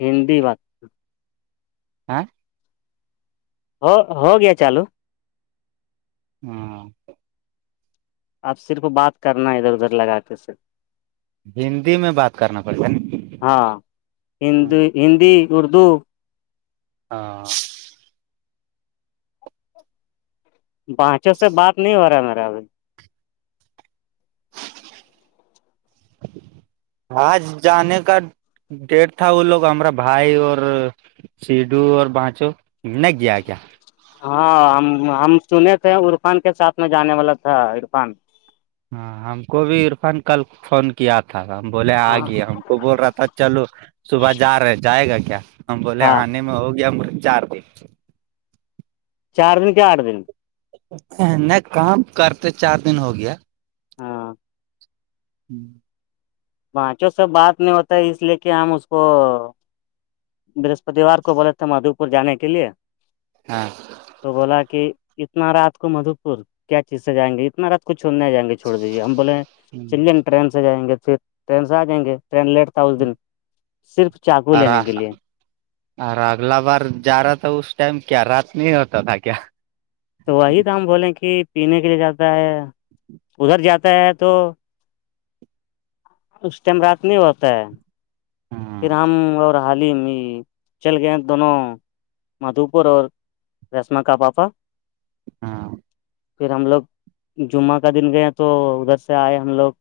ہندی بات ہاں ہو ہو گیا چالو ہاں آپ صرف بات کرنا ہے ادھر ادھر لگا کے سے ہندی میں بات کرنا پڑے گا ہاں نا ہند ہندی اردو ہاں بانچوں سے بات نہیں ہو رہا ہے میرا ابھی آج جانے کا ڈیٹ تھا وہ لوگ ہمارا بھائی اور سیڈو اور بانچو گیا کیا ہاں ہم ہم سنے تھے عرفان کے ساتھ میں جانے والا تھا عرفان ہاں ہم کو بھی عرفان کل فون کیا تھا ہم بولے آ ہاں گئے ہم کو بول رہا تھا چلو صبح جا رہے جائے گا کیا ہم بولے ہاں آنے میں ہو گیا م چار دن چار دن کے آٹھ دن نہیں کام کرتے چار دن ہو گیا ہاں ہوں [inaudible] بانچو سب بات نہیں ہوتا ہے اس لیے کہ ہم اس کو برہسپتیوار کو بولے تھے مادو پور جے کے لیے ہاں تو بولا کہ اتنا رات کو مدو پور کیا چیز سے جیںے اتنا رات کچھ نہیں آ جیں گے چھوڑ دیجیے ہم بولیں چلیے نا ٹرین سے جائیں گے پھر ٹرین سے آ جائیں گے ٹرین لیٹ تھا اس دن صرف چاقو آر لینے کے لیے ارے اگلا بار جا رہا تھا اس ٹائم کیا رات میں ہوتا تھا کیا تو وہی تو ہم بولیں کہ پینے کے لیے جاتا ہے ادھر جاتا ہے تو اس ٹائم رات نہیں ہوتا ہے ہاں پھر ہم اور حالم یہ چل گئے دونوں مدو پور اور رشم کا پاپا ہاں پھر ہم لوگ جمعہ کا دن گئے تو ادھر سے آئے ہم لوگ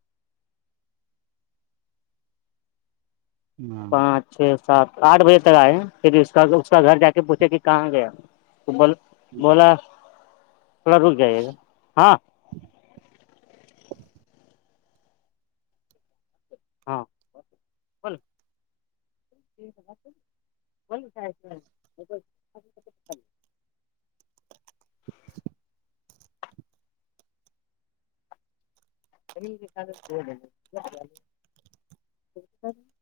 ہاں پانچ چھ سات آٹھ بجے تک آئے پھر اس کا اس کا گھر جا کے پوچھے کہ کہاں گیا تو بول بولا تھوڑا رک جائیے گا ہاں ہاں ب صی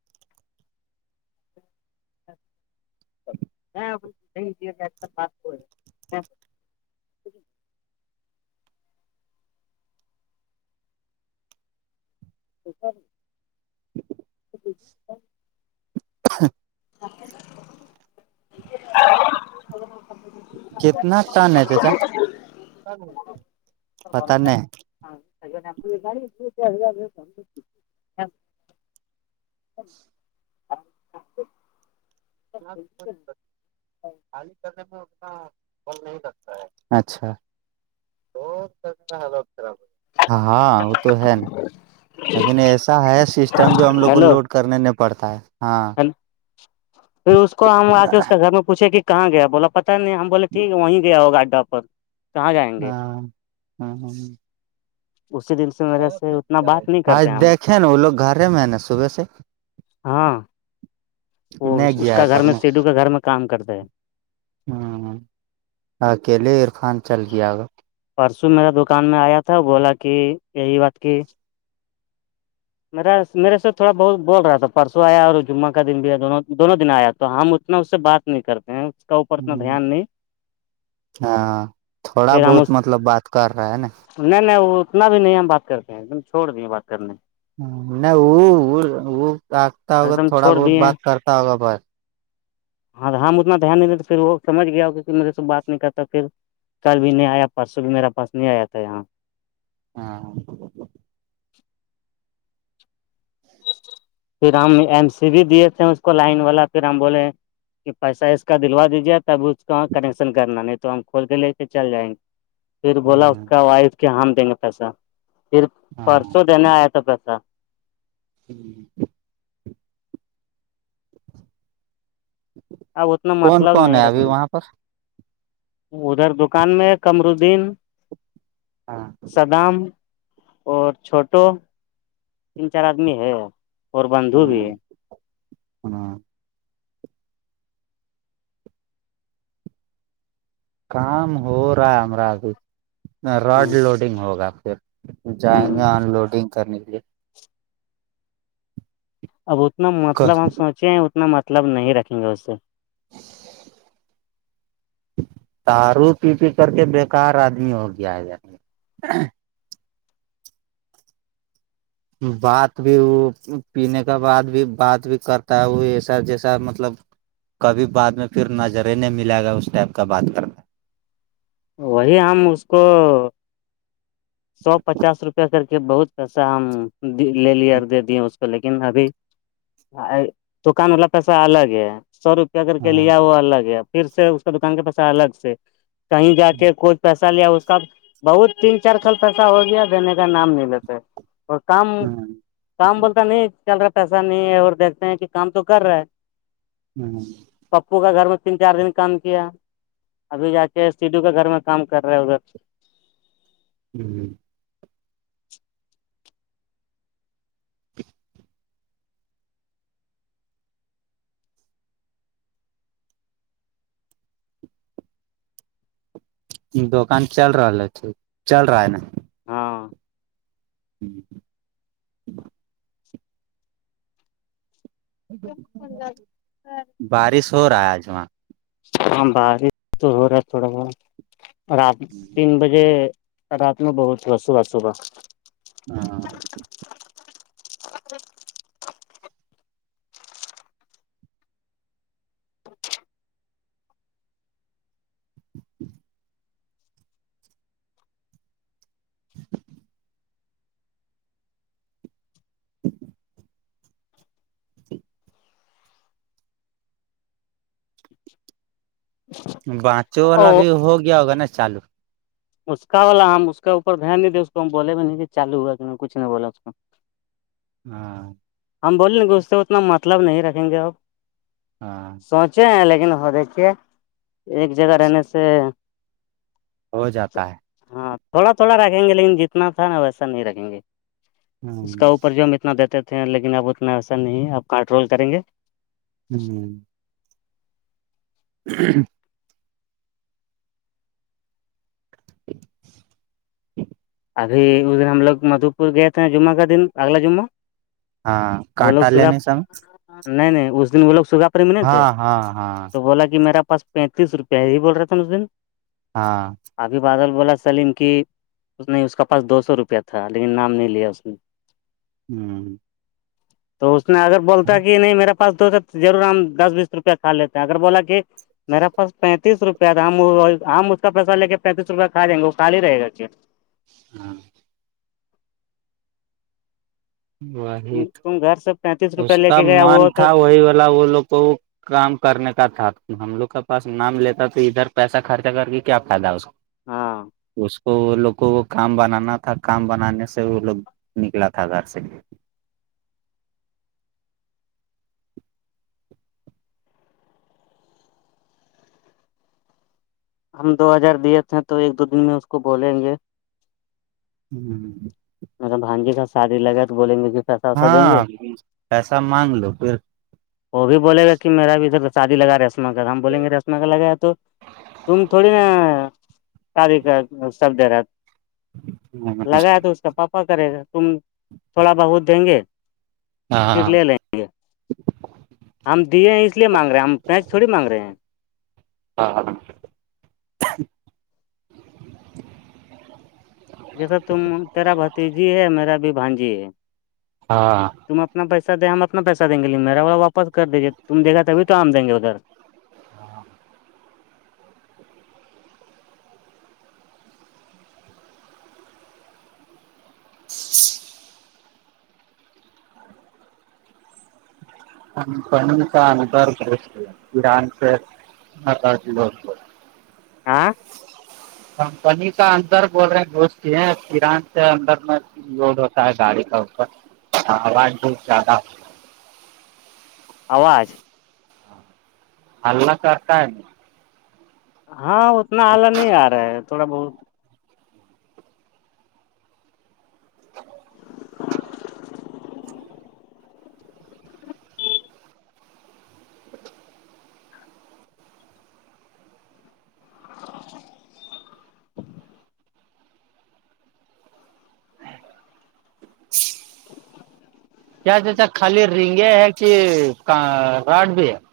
بات تو سر ہاں ا کتنا ٹان ہے تچا پتا نہیں پے سم ہاں انا اچھا ہاں وہ تو ہے نا لیکن ایسا ہے سسٹم جو ہم لوگ کو ہیلو لوڈ کرنے نہیں پڑتا ہے ہاں پھر اس کو ہم آ کے اس کے گھر میں پوچھے کہ کہاں گیا بولا نہیں ہم بولے ٹھیک ہے وہیں گیا ہو گاڈا پر کہاں جائیں گے ہاں ہاں اسی دن سے میرے سے اتنا بات نہیں آج کرتے ہم دیکھے نا وہ لوگ گھرے میں ہے نا صبح سے ہاں وہ نہیں اس گیا کا تھا گھر میں اپنے سیڈو کا گھر میں کام کرتے ہے ہوں اکیلے عرفان چل گیا گا پرسو میرا دکان میں آیا تھا بولا کہ یہی بات کی میرا میرے سے تھوڑا بہت بول رہا تھا پرسوں آیا اور جمعہ کا دن بھی ہےیا دونوں دونوں دن آیا تو ہم اتنا اس سے بات نہیں کرتے ہیں کا اوپر اتنا دھیان نہیں ہاں تھوڑا پھر ہم بہت اس مطلب بات کر رہا ہے نا نہیں نہیں وہ اتنا بھی نہیں ہم بات کرتے ہیں ایک دم چھوڑ دیے بات کرنے نہیں وہ وہ آگتا ایک ہوگا دم تھوڑا چھوڑ بہت دیے ہیں، بات کرتا ہوگا بس ہاں ہم اتنا دھیان نہیں دیتے پھر وہ سج گیا ہوگ میرے سے بات نہیں کرتا پھر کل بھی نہیں آیا پرسوں بھی میرا پاس نہیں آیا تھا یہاں ہاں پھر ہم ایم سی بھی دیے تھے اس کو لائن والا پھر ہم بولے کہ پیسہ اس کا دلوا دیجیے تب اس کا کنیکشن کرنا نہیں تو ہم کھول کے لے کے چل جائیں گے پھر بولا اس ہ کا وائف کے ہم دیں گے پیسہ پھر ہاں پرسوں دینے آیا تھا پیسہ ہوں اپ اتنا کون مطلب کون نہیں ہے ابھی رکھیں گے وہاں پر ادھر دکان میں کمردین ہاں صدام اور چھوٹو تین چار آدمی ہے اور بندھو بھی ہاں ہے ہاں کام ہو رہا ہے ہمارا ابھی ہ راڈ لوڈنگ ہوگا پھر جائیں ہ گے آن لوڈنگ کرنے کے لیے اب اتنا لیے مطلب ہم سوچے ہیں اتنا مطلب نہیں رکھیں گے اس سے دارو پی پی کر کے بیکار آدمی ہو گیا ہے بات بھی وہ پینے کا بعد بھی بات بھی کرتا ہے وہ ایسا جیسا مطلب کبھی بع میں پھر نظر ہی نہیں ملاے گا اس ٹائپ کا بات کرتے وہی ہم اس کو سو پچاس روپیہ کر کے بہت پیسہ ہم لے لیے اور دے دیے اس تو لیکن ابھی دکان والا پیسہ الگ ہے سو روپ کر کے ہاں لیا وہ الگ ہے پھر سے اس کا دکان کے پاس الگ سے کہیں جا کے کوھ پیسہ لیا اس کا بہت تین چار کل پیسہ ہو گیا دینے کا نام نہیں لیتے اور کام ہ کام بولتا نہیں چل رہا پیسہ نہیں ہے اور دیکھتے ہیں کہ کام تو کر رہا ہے ہوں پپو کا گھر میں تین چار دن کام کیا ابھی جا کے سیدھو کا گھر میں کام کر رہا ہے ادھر ہوں دکان چل رہا ہے ٹھیک چل رہا ہے نا ہاں جوں بارش ہو رہا آج وہاں ہاں بار تو ہو رہا ہے تھوڑا بہت رات تین بجے رات میں بہت صبح صبح صبح ہاں بانچو والا او بھی ہو گیا ہوگا نا چالو اس کا والا ہم اس کا اوپر دھیان نہیں دیں اس کو ہم بولے نہیں کہ چالو ہوا کہ کچھ نہیں بولا اس کو ہاں ہم بولیں گے اس سے اتنا مطلب نہیں رکھیں گے آپ ہاں سوچے ہیں لیکن وہ دیکھیے ایک جگہ رہنے سے ہو جاتا ہے ہاں تھوڑا تھوڑا رکھیں گے لیکن جتنا تھا نا ویسا نہیں رکھیں گے اس کا ہ اوپر جو ہم اتنا دیتے تھے لیکن اب اتنا ایسا نہیں ہے آپ کنٹرول کریں گے ہوں جی ابھی اس دن ہم لوگ مدو پور گئے تھے جمعہ کا دن اگلا جمعہ ہاں وہ کٹ لوگ آاللہ سگا نہیں سام نہیں نہیں اس دن وہ لوگ سگا پری میں نہیں تھے ہاں ہاں ہاں تو بولا کہ میرا پاس پینتیس روپئے ہی بول رہا تھا ن اس دن ہاں ابھی بادل بول چن کہ اس نہیں اس کا پاس دو سو روپیہ تھا لیکن نام نہیں لیا اس نے ہوں تو اس نے اگر بولتا کہ نہیں میرا پاس دوتا تو ضرور ہم دس بیس روپیہ کھا لیتے ہیں اگر بولا کہ میرا پاس پینتیس روپیہ تھا ہم ہم اس کا پیسہ لے کے پینتیس روپیہ کھا دیں گے وہ خالی رہے گا کیٹ ہاں [inaudible] وہی تم تو تم گھر سے پینتیس اس روپیہ لے کا کے گیا من وہ تو تھا وہی والا وہ لوگ کو کام کرنے کا تھا ہم لوگ کا پاس نام لیتا تو ادھر پیسہ خرچہ کر کے کیا فائدہ اس ہاں نسک [inaudible] تو وہ لوگوں کو وہ کام بنانا تھا کام بنانے سے وہ لوگ نکلا تھا گھر سے ہم دو ہزار دیے تھے تو ایک دو دن میں اس کو بولیں گے [unintelligible] مطلب بانجی کا شادی لگا تو بولیں گے کہ پیسہ ویسا دیں ہاں گے پیسہ مانگ لو پھر وہ بھی بولے گا کہ میرا بھی ادھر شادی لگا رشمہ کا ہم بولیں گے رشما کا لگایا تو تم تھوڑی نا کاری کر سب د رہ [unintelligible] لگایا تو اس کا پاپا کرے گا تم تھوڑا بہت دیں گے ہاں ہاں پھر ہاں لے [inaudible] لیں ہم دیے ہیں اس لیے مانگ رہے ہیں ہم پینچ تھوڑی مانگ رہے ہیں [unintelligible] ہاں ہاں ہاں [unintelligible] جیسا تم تیرا بھتیجی ہے میرا بھی بھانجی ہے ہاں تم اپنا پیسہ دیں ہم اپنا پیسہ دیں گے لے میرا وہا واپس کر دیجیے تم د گا تھی تو آ دیں گے ادھر ہاں ہاں [inaudible] [inaudible] ہم کن کا انبار کررس یہان سے [inaudible] ہاں تازی بس بت [inaudible] آاں [unintelligible] کمپنی کا اندر بول رہے ہیں دوست ہےیران سے اندر میں لوڈ ہوتا ہے گاڑی کا اوپر آاز بھی زیادہ [inaudible] آواز اللہ کررتا [unintelligible] ہاں اتنا آلہ نہیں آ رہا ہے تھوڑا بہت [unintelligible] [inaudible] کیا خال ریگے ہے کہ راڈ بھی ہے [unintelligible]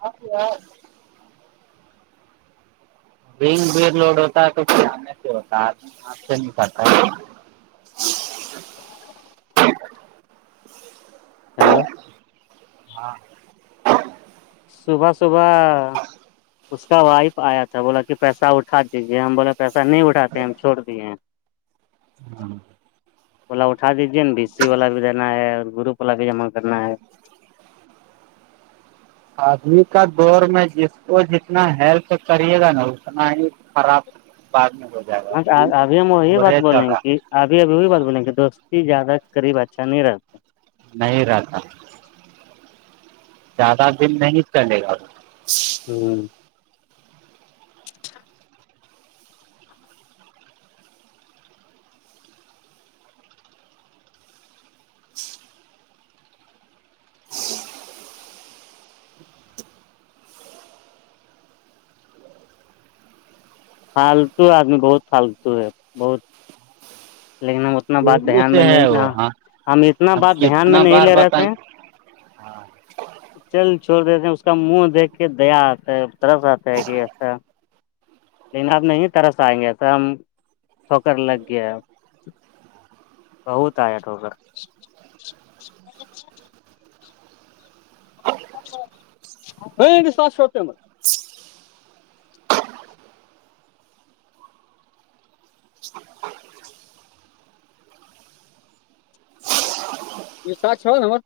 آپ [inaudible] ب لوڈ ہوتا ہے تو ہوتاات سے نہیںتا [inaudible] ہیلو ہاں صبح صبح اس کا وائف آیا تھا بولا کہ پیسہ اٹھا دیجیے ہم بولا پیسہ نہیں اٹاتے ہم چھوڑ دیے ہیں ہاں [inaudible] والا اٹھا دیجیے نا بی سی والا بھی دینا ہے اور گروپ والا بھی جمع کرنا ہے ابھی کا دور میں جس کو جتنا ہیلپ کریے گا نا اتنا ہی خراب [unintelligible] ب میں [inaudible] ہاں وہی ابھی ہم وہی بات دورے چل بولیں رہا کہ ابھی اب وہی بات بولیں کہ دوستی زیادہ قریب اچھا نہیں رہ نہیں رہتا زیادہ دن نہیں چلے گا ہوں [inaudible] اچھا [inaudible] ج [inaudible] فالتو آدمی بہت فالتو ہے بہت لیکن ہم اتنا بات شروع دھیان سے میں نہیں ہے وہ ہاں ہم اتنا اب بات دھیان میں نہیں لے رہے تھے ہاں [inaudible] چل چھوڑ دیتے ہیں اس کا منہ دیکھ کے دیا آتا ہے طرس آتا ہے کہ ایسا لیکن آپ نہیں طرحس آئیں گے ایسا ہم سو کرر لگ گیا بہت آیا ٹوکر ساس شپم شال نا ہم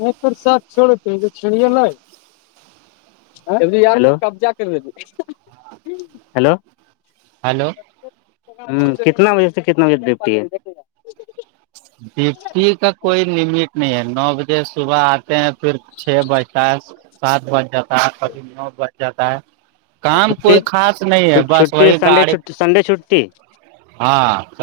ایک شات چوڑےتے کہ چڑیا لئے کرلو ہلو کتنا بجے سے کتنا بجے ڈپٹی ہے ڈٹی کا کوئی لمٹ نہیں ہے نو بجے صبح آٹھ ہیں پھر چھ بجتا ہے سات بج جاتا ہے کبھی نو بج جاتا ہے کام چھٹی کوئی خاص نہیں ہے بس چھٹی وہی سنڈے گاڑی چھٹی سنڈے چھٹی ہاں